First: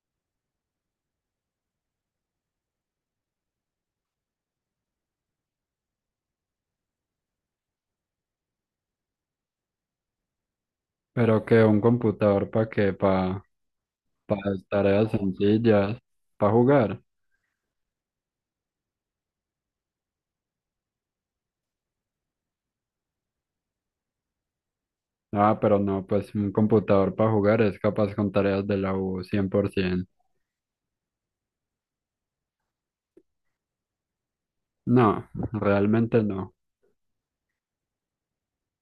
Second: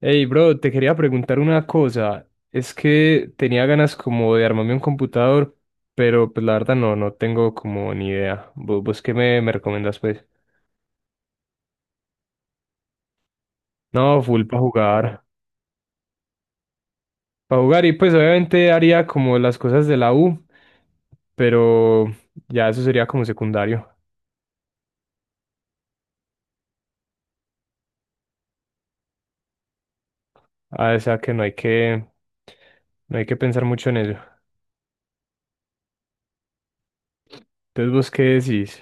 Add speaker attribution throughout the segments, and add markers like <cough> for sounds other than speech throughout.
Speaker 1: Hey, bro, te quería preguntar una cosa. Es que tenía ganas como de armarme un computador, pero pues la verdad no tengo como ni idea. ¿Vos qué me recomendás, pues?
Speaker 2: Pero que un computador para qué, para
Speaker 1: No, full para jugar.
Speaker 2: tareas sencillas, para jugar.
Speaker 1: Para jugar y pues obviamente haría como las cosas de la U, pero ya eso sería como secundario.
Speaker 2: Ah, pero no, pues un computador para jugar es capaz con tareas de la U 100%.
Speaker 1: Ah, o sea que no hay que pensar mucho en eso.
Speaker 2: No, realmente no.
Speaker 1: Entonces, ¿vos qué decís?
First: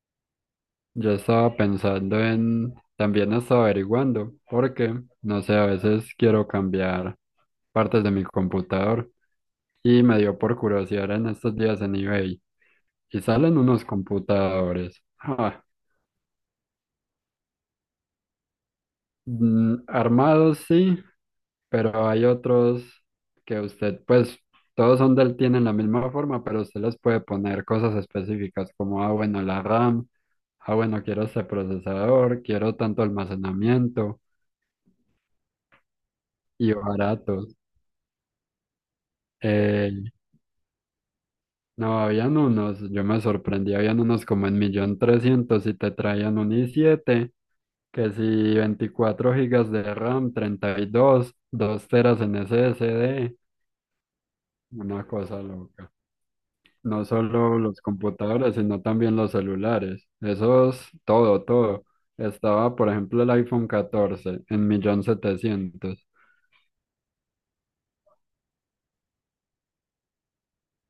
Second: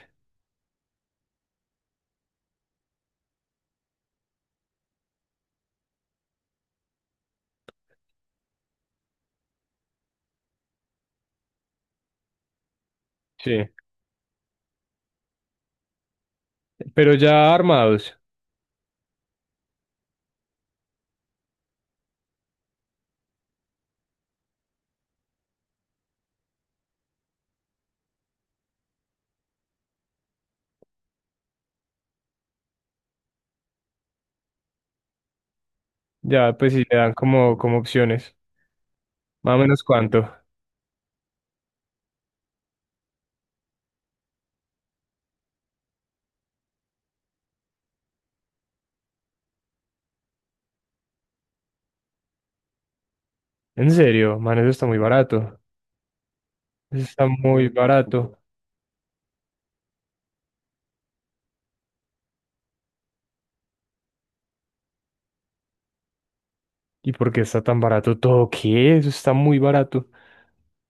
Speaker 2: Yo estaba pensando en, también estaba averiguando, porque, no sé, a veces quiero cambiar partes de mi computador y me dio por curiosidad en estos días en eBay y salen
Speaker 1: Sí,
Speaker 2: unos computadores. Ah,
Speaker 1: pero ya armados,
Speaker 2: mm, armados sí, pero hay otros que usted, pues todos son del, tienen la misma forma, pero usted les puede poner cosas específicas como, ah, bueno, la RAM, ah, bueno, quiero este procesador, quiero tanto almacenamiento
Speaker 1: ya pues
Speaker 2: y
Speaker 1: si le dan
Speaker 2: baratos.
Speaker 1: como, como opciones. Más o menos
Speaker 2: Eh,
Speaker 1: cuánto.
Speaker 2: no, habían unos, yo me sorprendí, habían unos como en millón trescientos y te traían un i7 que si 24 gigas de RAM, 32 2 teras en SSD
Speaker 1: En serio, man, eso está muy
Speaker 2: una cosa
Speaker 1: barato.
Speaker 2: loca.
Speaker 1: Eso
Speaker 2: No
Speaker 1: está
Speaker 2: solo
Speaker 1: muy
Speaker 2: los
Speaker 1: barato.
Speaker 2: computadores, sino también los celulares. Eso es todo, todo. Estaba, por ejemplo, el iPhone 14 en millón setecientos.
Speaker 1: ¿Y por qué está tan barato todo? ¿Qué? Eso está muy barato.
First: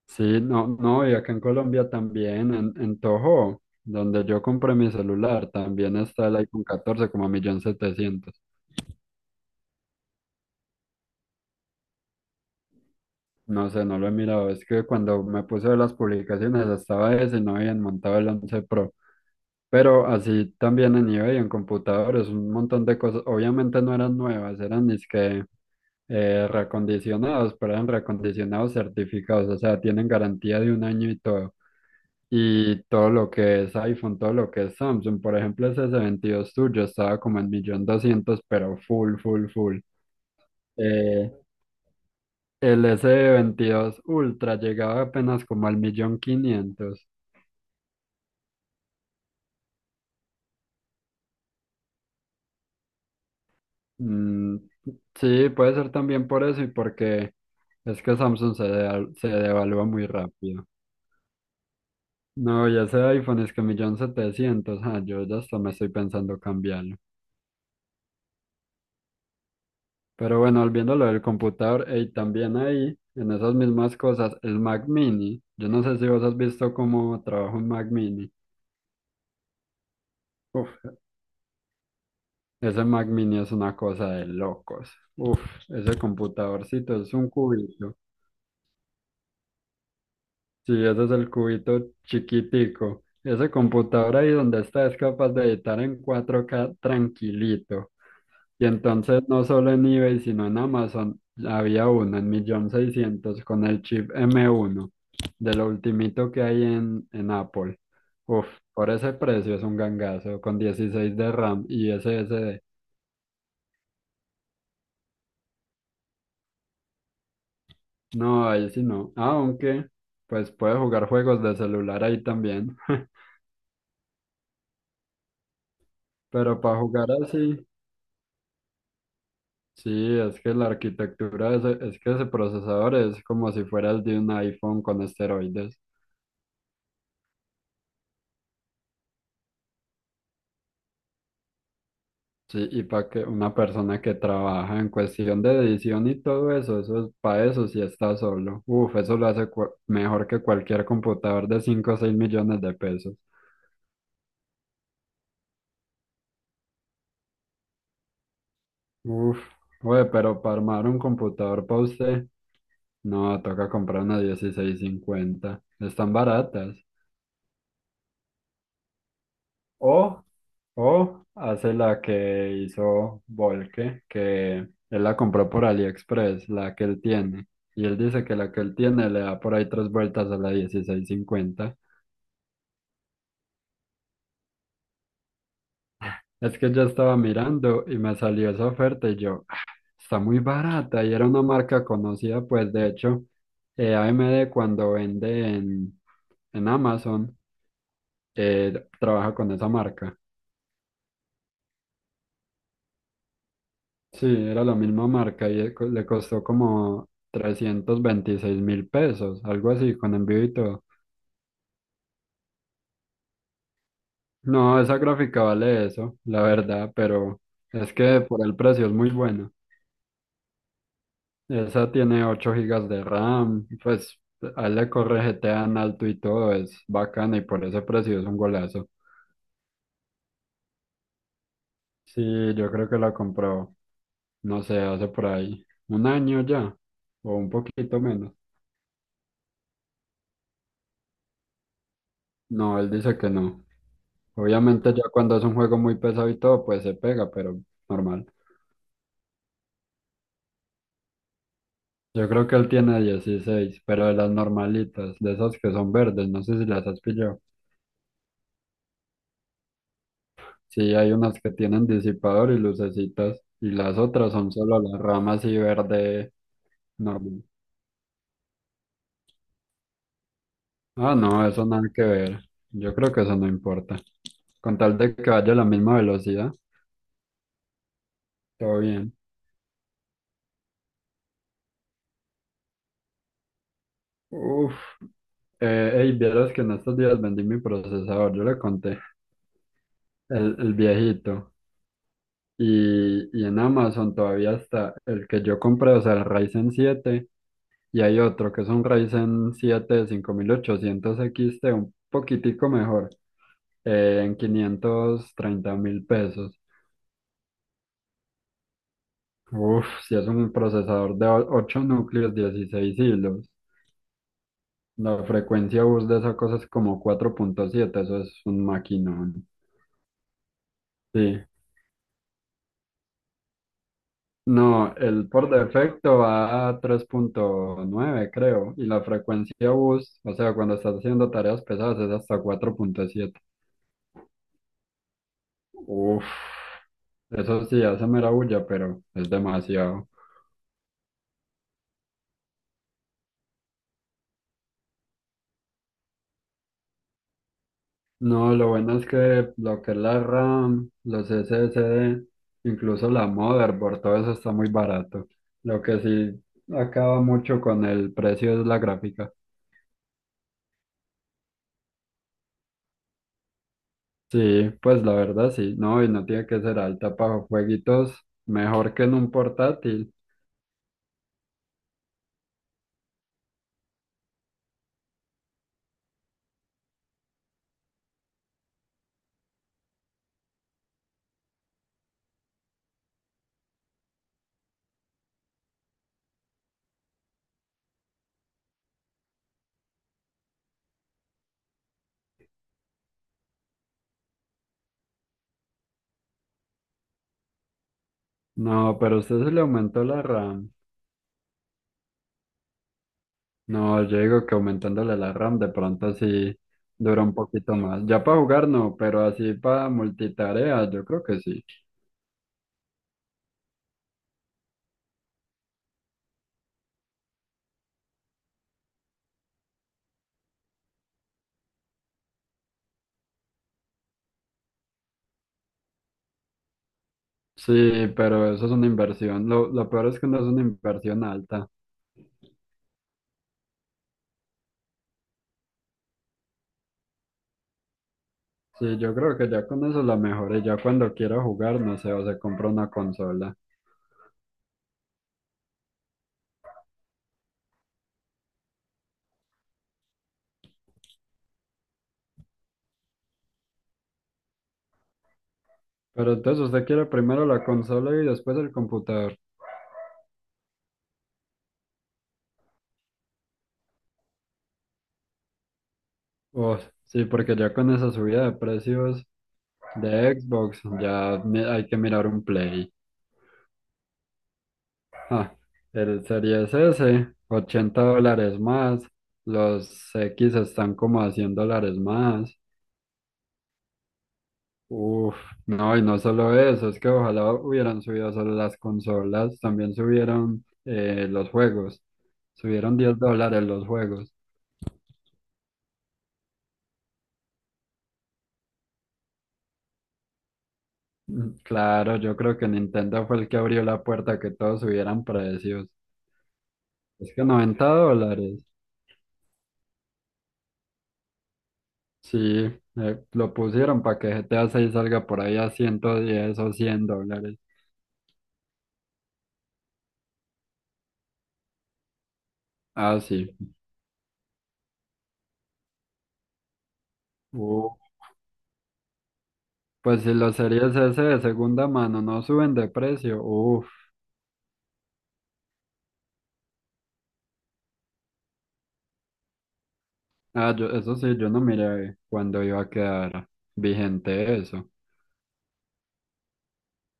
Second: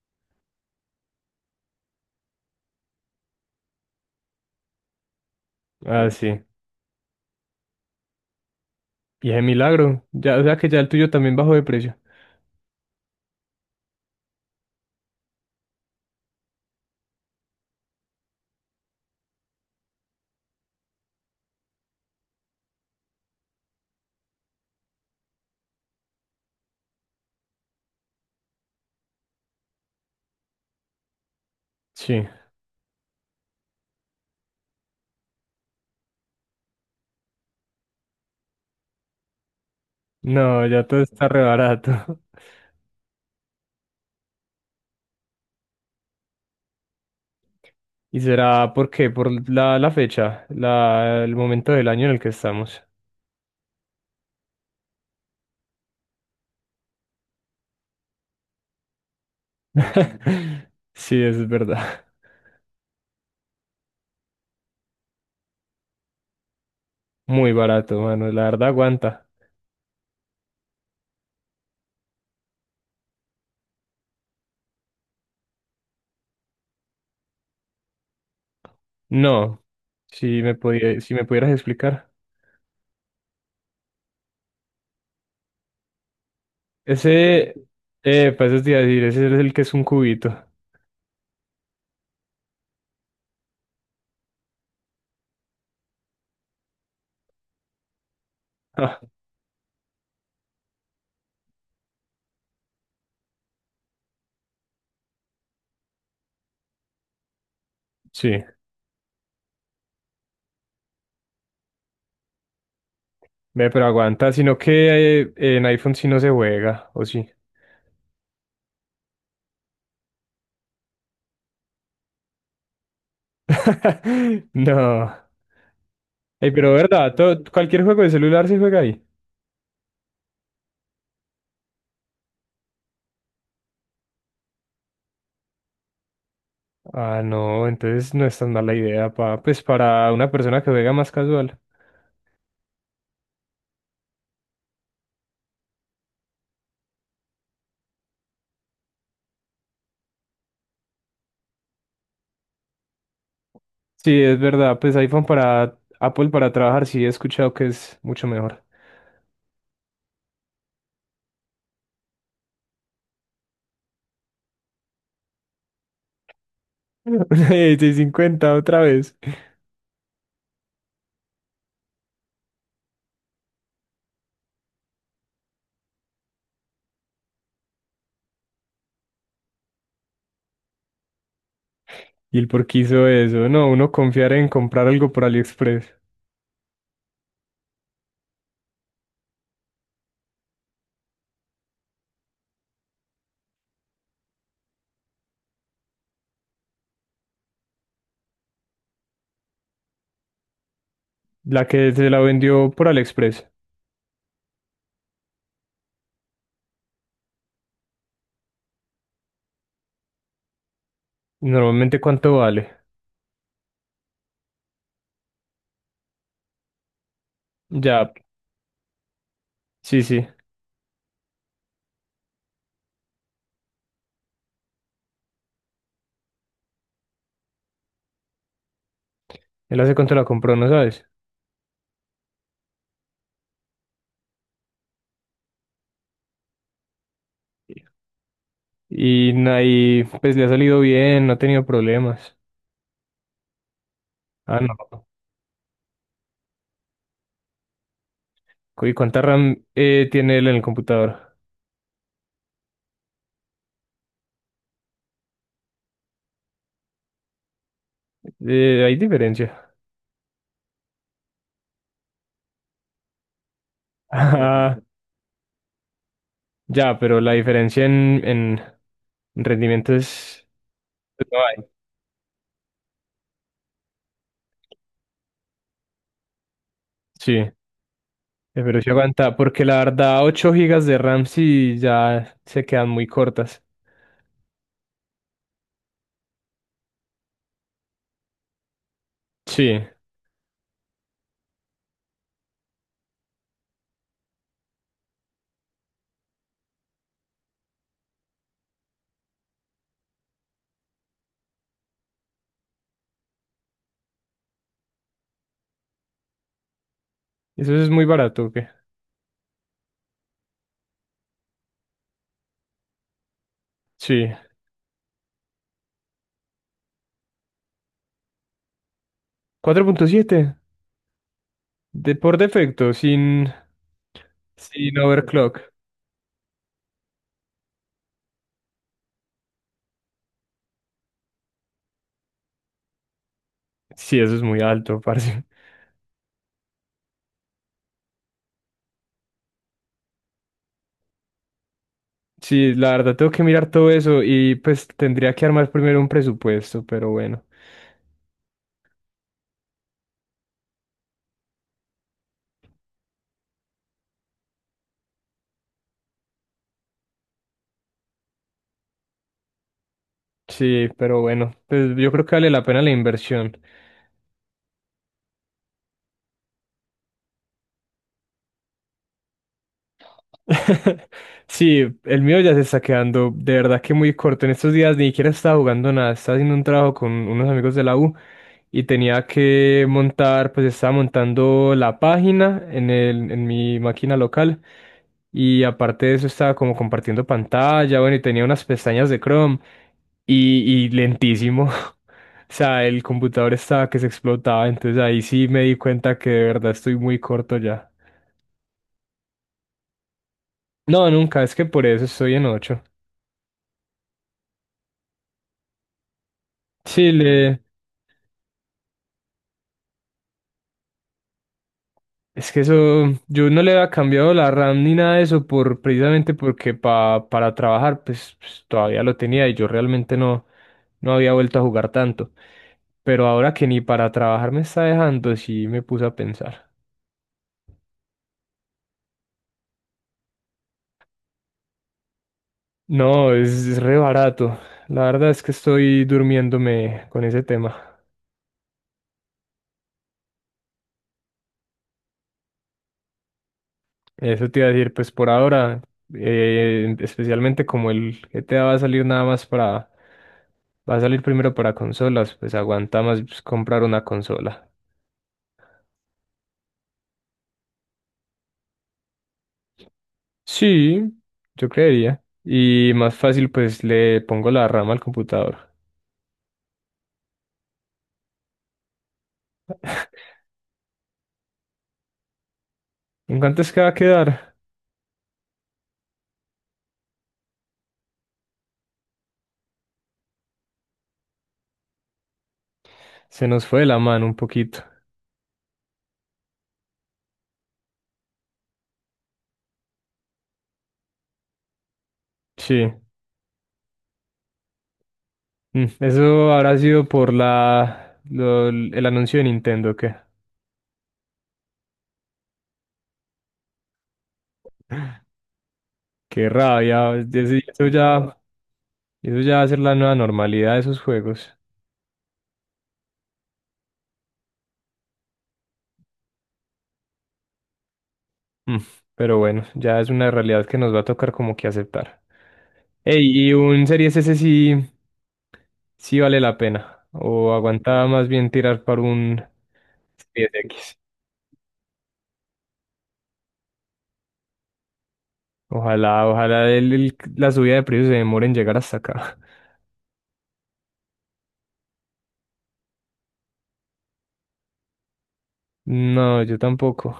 Speaker 2: Sí, no, no, y acá en Colombia también, en Toho, donde yo compré mi celular, también
Speaker 1: Ah,
Speaker 2: está el
Speaker 1: sí.
Speaker 2: iPhone 14 como a millón setecientos.
Speaker 1: Y es milagro. Ya, o sea que ya el tuyo también bajó de precio.
Speaker 2: No sé, no lo he mirado. Es que cuando me puse a ver las publicaciones estaba ese y no habían montado el 11 Pro. Pero así también en eBay, en computadores, un montón de cosas. Obviamente no eran nuevas, eran es que reacondicionados, pero eran reacondicionados certificados. O sea, tienen garantía de un año y todo.
Speaker 1: Sí.
Speaker 2: Y todo lo que es iPhone, todo lo que es Samsung. Por ejemplo, ese s 22 tuyo estaba como en millón doscientos, pero full, full, full.
Speaker 1: No, ya todo está
Speaker 2: Eh,
Speaker 1: re barato.
Speaker 2: el s D 22 Ultra llegaba apenas como al millón quinientos.
Speaker 1: <laughs> ¿Y será por qué? Por la fecha, el momento del año en el que estamos.
Speaker 2: Mm, sí, puede ser también por eso y porque es que Samsung se, se devalúa muy rápido.
Speaker 1: <laughs> Sí, eso es verdad.
Speaker 2: No, y ese iPhone es que millón setecientos. Ah, yo ya hasta me estoy pensando cambiarlo.
Speaker 1: Muy barato, mano. La verdad aguanta.
Speaker 2: Pero bueno, volviendo a lo del computador, y también ahí, en esas mismas cosas, el Mac Mini. Yo no sé si vos has visto cómo trabaja un Mac Mini.
Speaker 1: No.
Speaker 2: Uf,
Speaker 1: Si me pudieras explicar.
Speaker 2: ese Mac Mini es una cosa de locos. Uf, ese computadorcito es un
Speaker 1: Ese,
Speaker 2: cubito.
Speaker 1: pues eso decir, ese es el que es un cubito. <laughs>
Speaker 2: Sí, ese es el cubito chiquitico. Ese computador ahí donde está es capaz de editar en 4K tranquilito. Y
Speaker 1: Ah,
Speaker 2: entonces no solo en eBay, sino en Amazon había uno en millón seiscientos con el chip M1, de lo ultimito que hay en Apple.
Speaker 1: sí,
Speaker 2: Uf, por ese precio es un gangazo, con 16 de RAM y SSD.
Speaker 1: ve, pero aguanta, sino que en iPhone sí no se juega, ¿o sí?
Speaker 2: No, ahí sí no. Aunque, pues puede jugar juegos de celular ahí también. <laughs>
Speaker 1: <laughs> No. Ey,
Speaker 2: Pero
Speaker 1: pero
Speaker 2: para jugar
Speaker 1: verdad,
Speaker 2: así,
Speaker 1: cualquier juego de celular se juega ahí.
Speaker 2: sí, es que la arquitectura, es que ese procesador es como si fuera el de un iPhone con esteroides.
Speaker 1: Ah, no, entonces no es tan mala idea pues para una persona que juega más casual.
Speaker 2: Sí, y para que una persona que trabaja en cuestión de edición y todo eso, eso es para eso si está solo. Uf, eso lo hace mejor que cualquier computador de 5 o 6 millones de pesos.
Speaker 1: Sí, es verdad, pues iPhone para Apple para trabajar sí he escuchado que es mucho mejor.
Speaker 2: Uf, güey, pero para armar un computador para usted, no, toca comprar una dieciséis cincuenta. Están baratas.
Speaker 1: <laughs> Una 50 otra vez.
Speaker 2: O, o hace la que hizo Volke, que él la compró por AliExpress, la que él tiene. Y él dice que la que él tiene le da por ahí tres vueltas a la dieciséis cincuenta.
Speaker 1: ¿Y el por qué hizo eso? No, uno confiar en comprar algo por AliExpress.
Speaker 2: Es que yo estaba mirando y me salió esa oferta y yo, "Ah, está muy barata y era una marca conocida, pues de hecho, AMD cuando vende en Amazon, eh, trabaja con esa marca.
Speaker 1: La que se la vendió por AliExpress.
Speaker 2: Sí, era la misma marca y le costó como 326.000 pesos, algo así, con envío y todo.
Speaker 1: Normalmente, ¿cuánto vale?
Speaker 2: No, esa gráfica vale eso, la verdad, pero es
Speaker 1: Ya,
Speaker 2: que por el precio es muy bueno.
Speaker 1: sí, sí.
Speaker 2: Esa tiene 8 gigas de RAM, pues ahí le corre GTA en alto y todo, es bacana y por ese precio es un golazo.
Speaker 1: Él hace cuánto la compró, ¿no sabes?
Speaker 2: Sí, yo creo que la compró, no sé, hace por ahí un año ya, o un poquito menos.
Speaker 1: Y ahí, pues le ha salido bien, no ha tenido problemas.
Speaker 2: No, él dice que no.
Speaker 1: Ah,
Speaker 2: Obviamente
Speaker 1: no.
Speaker 2: ya cuando es un juego muy pesado y todo, pues se pega, pero normal.
Speaker 1: ¿Y cuánta RAM tiene él en el computador?
Speaker 2: Yo creo que él tiene 16, pero de las normalitas, de esas que son verdes, no sé si las has pillado.
Speaker 1: Hay diferencia. <laughs>
Speaker 2: Sí, hay unas que tienen disipador y lucecitas, y las otras son
Speaker 1: Ah,
Speaker 2: solo las ramas y verde
Speaker 1: ya, pero la
Speaker 2: normal.
Speaker 1: diferencia en rendimiento es...
Speaker 2: Ah,
Speaker 1: pues, no
Speaker 2: no, eso
Speaker 1: hay.
Speaker 2: nada que ver. Yo creo que eso no importa. Con tal de que vaya a la misma velocidad,
Speaker 1: Sí,
Speaker 2: todo
Speaker 1: pero sí
Speaker 2: bien.
Speaker 1: aguanta, porque la verdad 8 gigas de RAM sí ya se quedan muy cortas.
Speaker 2: Uf, ey, vieras que en estos días vendí mi procesador, yo le conté,
Speaker 1: Sí,
Speaker 2: el viejito. Y en Amazon todavía está el que yo compré, o sea, el Ryzen siete y hay otro que es un Ryzen 7 5800 XT, un poquitico mejor. En 530.000 pesos.
Speaker 1: eso es muy barato, ¿ok?
Speaker 2: Uf, si es un procesador de 8 núcleos, 16 hilos.
Speaker 1: Sí.
Speaker 2: La frecuencia bus de esa cosa es como 4,7, eso es un maquinón.
Speaker 1: Cuatro punto siete
Speaker 2: Sí.
Speaker 1: de por defecto,
Speaker 2: No,
Speaker 1: sin
Speaker 2: el por
Speaker 1: overclock.
Speaker 2: defecto va a 3,9, creo. Y la frecuencia bus, o sea, cuando estás haciendo tareas pesadas, es hasta 4,7.
Speaker 1: Sí, eso es muy alto, <laughs> parce.
Speaker 2: Uf, eso sí hace mera bulla, pero es demasiado.
Speaker 1: Sí, la verdad tengo que mirar todo eso y pues tendría que armar primero un presupuesto, pero bueno.
Speaker 2: No, lo bueno es que lo que es la RAM, los SSD, incluso la motherboard, todo eso está muy barato. Lo que sí acaba mucho con el precio es la gráfica.
Speaker 1: Sí, pero bueno, pues yo creo que vale la pena la inversión.
Speaker 2: Sí, pues la verdad sí, no, y no tiene que ser alta para jueguitos, mejor que en un portátil.
Speaker 1: <laughs> Sí, el mío ya se está quedando de verdad que muy corto. En estos días ni siquiera estaba jugando nada, estaba haciendo un trabajo con unos amigos de la U y tenía que montar, pues estaba montando la página en mi máquina local y aparte de eso estaba como compartiendo pantalla, bueno, y tenía unas pestañas de Chrome y lentísimo. <laughs> O sea, el computador estaba que se explotaba, entonces ahí sí me di cuenta que de verdad estoy muy corto ya.
Speaker 2: No, pero usted se le aumentó la RAM.
Speaker 1: No, nunca, es que por eso estoy en 8.
Speaker 2: No, yo digo que aumentándole la RAM de pronto sí
Speaker 1: Sí,
Speaker 2: dura un
Speaker 1: le-
Speaker 2: poquito más. Ya para jugar no, pero así para multitarea yo creo que sí.
Speaker 1: es que eso, yo no le había cambiado la RAM ni nada de eso por, precisamente porque para trabajar pues, pues, todavía lo tenía y yo realmente no había vuelto a jugar tanto. Pero ahora que ni para trabajar me está dejando, sí me puse a pensar.
Speaker 2: Sí, pero eso es una inversión. Lo peor es que no es una inversión alta.
Speaker 1: No, es re barato. La verdad es que estoy durmiéndome con ese tema.
Speaker 2: Sí, yo creo que ya con eso la mejoré. Ya cuando quiera jugar, no sé, o se compra una consola.
Speaker 1: Eso te iba a decir, pues por ahora, especialmente como el GTA va a salir nada más para... Va a salir primero para consolas, pues aguanta más pues, comprar una consola.
Speaker 2: Pero entonces usted quiere primero la consola y después el computador.
Speaker 1: Sí, yo creería. Y más fácil, pues le pongo la rama al computador.
Speaker 2: Oh, sí, porque ya con esa subida de precios de Xbox, ya hay que mirar un Play.
Speaker 1: ¿En cuánto es que va a quedar?
Speaker 2: Ah, el Series S, $80 más. Los X están como a $100 más.
Speaker 1: Se nos fue de la mano un poquito.
Speaker 2: Uf, no, y no solo eso, es que ojalá hubieran subido solo las consolas, también subieron los juegos,
Speaker 1: Sí.
Speaker 2: subieron $10 los juegos.
Speaker 1: Eso habrá sido por el anuncio de Nintendo, que
Speaker 2: Mm, claro, yo creo que Nintendo fue el que abrió la puerta a que todos subieran precios.
Speaker 1: qué rabia.
Speaker 2: Es que 90 dólares,
Speaker 1: Eso ya va a ser la nueva normalidad de esos juegos.
Speaker 2: sí, lo pusieron para que GTA 6 salga por ahí a 110 o 100 dólares.
Speaker 1: Mm, pero bueno, ya es una realidad que nos va a tocar como que aceptar. Ey,
Speaker 2: Ah, sí.
Speaker 1: y un Series S sí. Sí vale la pena. O
Speaker 2: Uh,
Speaker 1: aguantaba más bien tirar para un
Speaker 2: pues si los series
Speaker 1: 10X.
Speaker 2: S de segunda mano no suben de precio,
Speaker 1: Ojalá, ojalá la subida de precios se demore en llegar hasta acá. <laughs>
Speaker 2: ah, yo, eso sí, yo no miré cuándo iba a quedar vigente eso.
Speaker 1: No, yo tampoco.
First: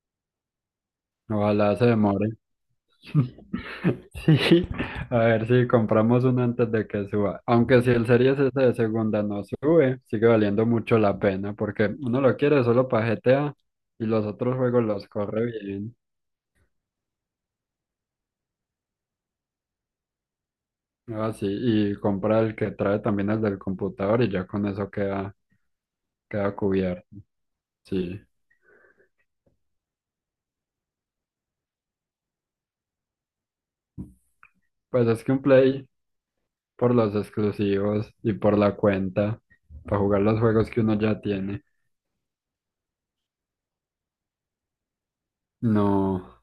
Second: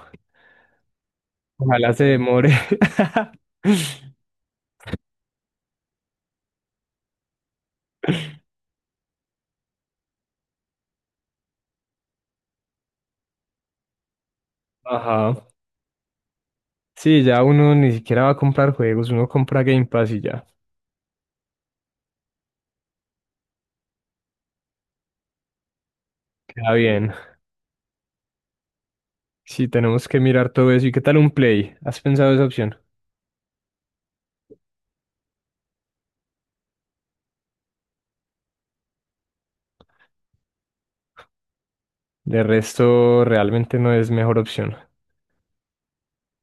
Speaker 2: Ojalá se
Speaker 1: Ojalá se
Speaker 2: demore.
Speaker 1: demore.
Speaker 2: <laughs>
Speaker 1: <laughs>
Speaker 2: Sí, a ver si compramos uno antes de que suba. Aunque si el Series S de segunda no sube, sigue valiendo mucho la pena porque uno lo quiere solo para GTA y los otros juegos los
Speaker 1: Ajá.
Speaker 2: corre bien.
Speaker 1: Sí, ya uno ni siquiera va a comprar juegos, uno compra Game Pass y ya.
Speaker 2: Ah, sí, y compra el que trae también el del computador y ya con eso queda, queda
Speaker 1: Queda
Speaker 2: cubierto.
Speaker 1: bien.
Speaker 2: Sí.
Speaker 1: Sí, tenemos que mirar todo eso. ¿Y qué tal un Play? ¿Has pensado esa opción?
Speaker 2: Pues es que un Play, por los exclusivos y por la cuenta, para jugar los juegos que uno ya tiene.
Speaker 1: De resto, realmente no es mejor opción.
Speaker 2: No,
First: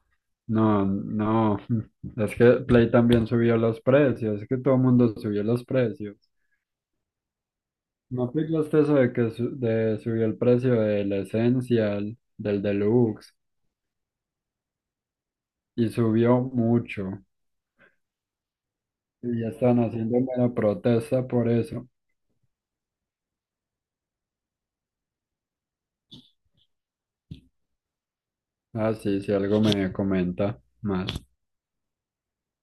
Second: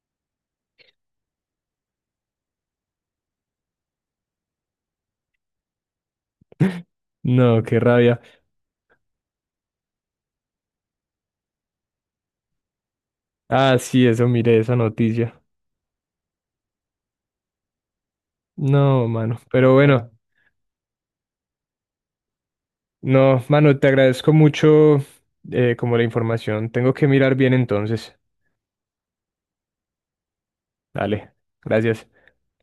Speaker 2: no, no. <laughs> Es que Play también subió los precios, es que todo el mundo subió los precios.
Speaker 1: No, qué rabia.
Speaker 2: ¿No aplicaste eso de que de subió el precio del Essential, del Deluxe,
Speaker 1: Ah, sí, eso, miré esa noticia.
Speaker 2: y subió mucho?
Speaker 1: No, mano.
Speaker 2: Y ya
Speaker 1: Pero
Speaker 2: están
Speaker 1: bueno,
Speaker 2: haciendo una protesta por eso.
Speaker 1: no, mano, te agradezco mucho como la información. Tengo que mirar bien entonces.
Speaker 2: Ah, sí, si algo me comenta más.
Speaker 1: Dale, gracias.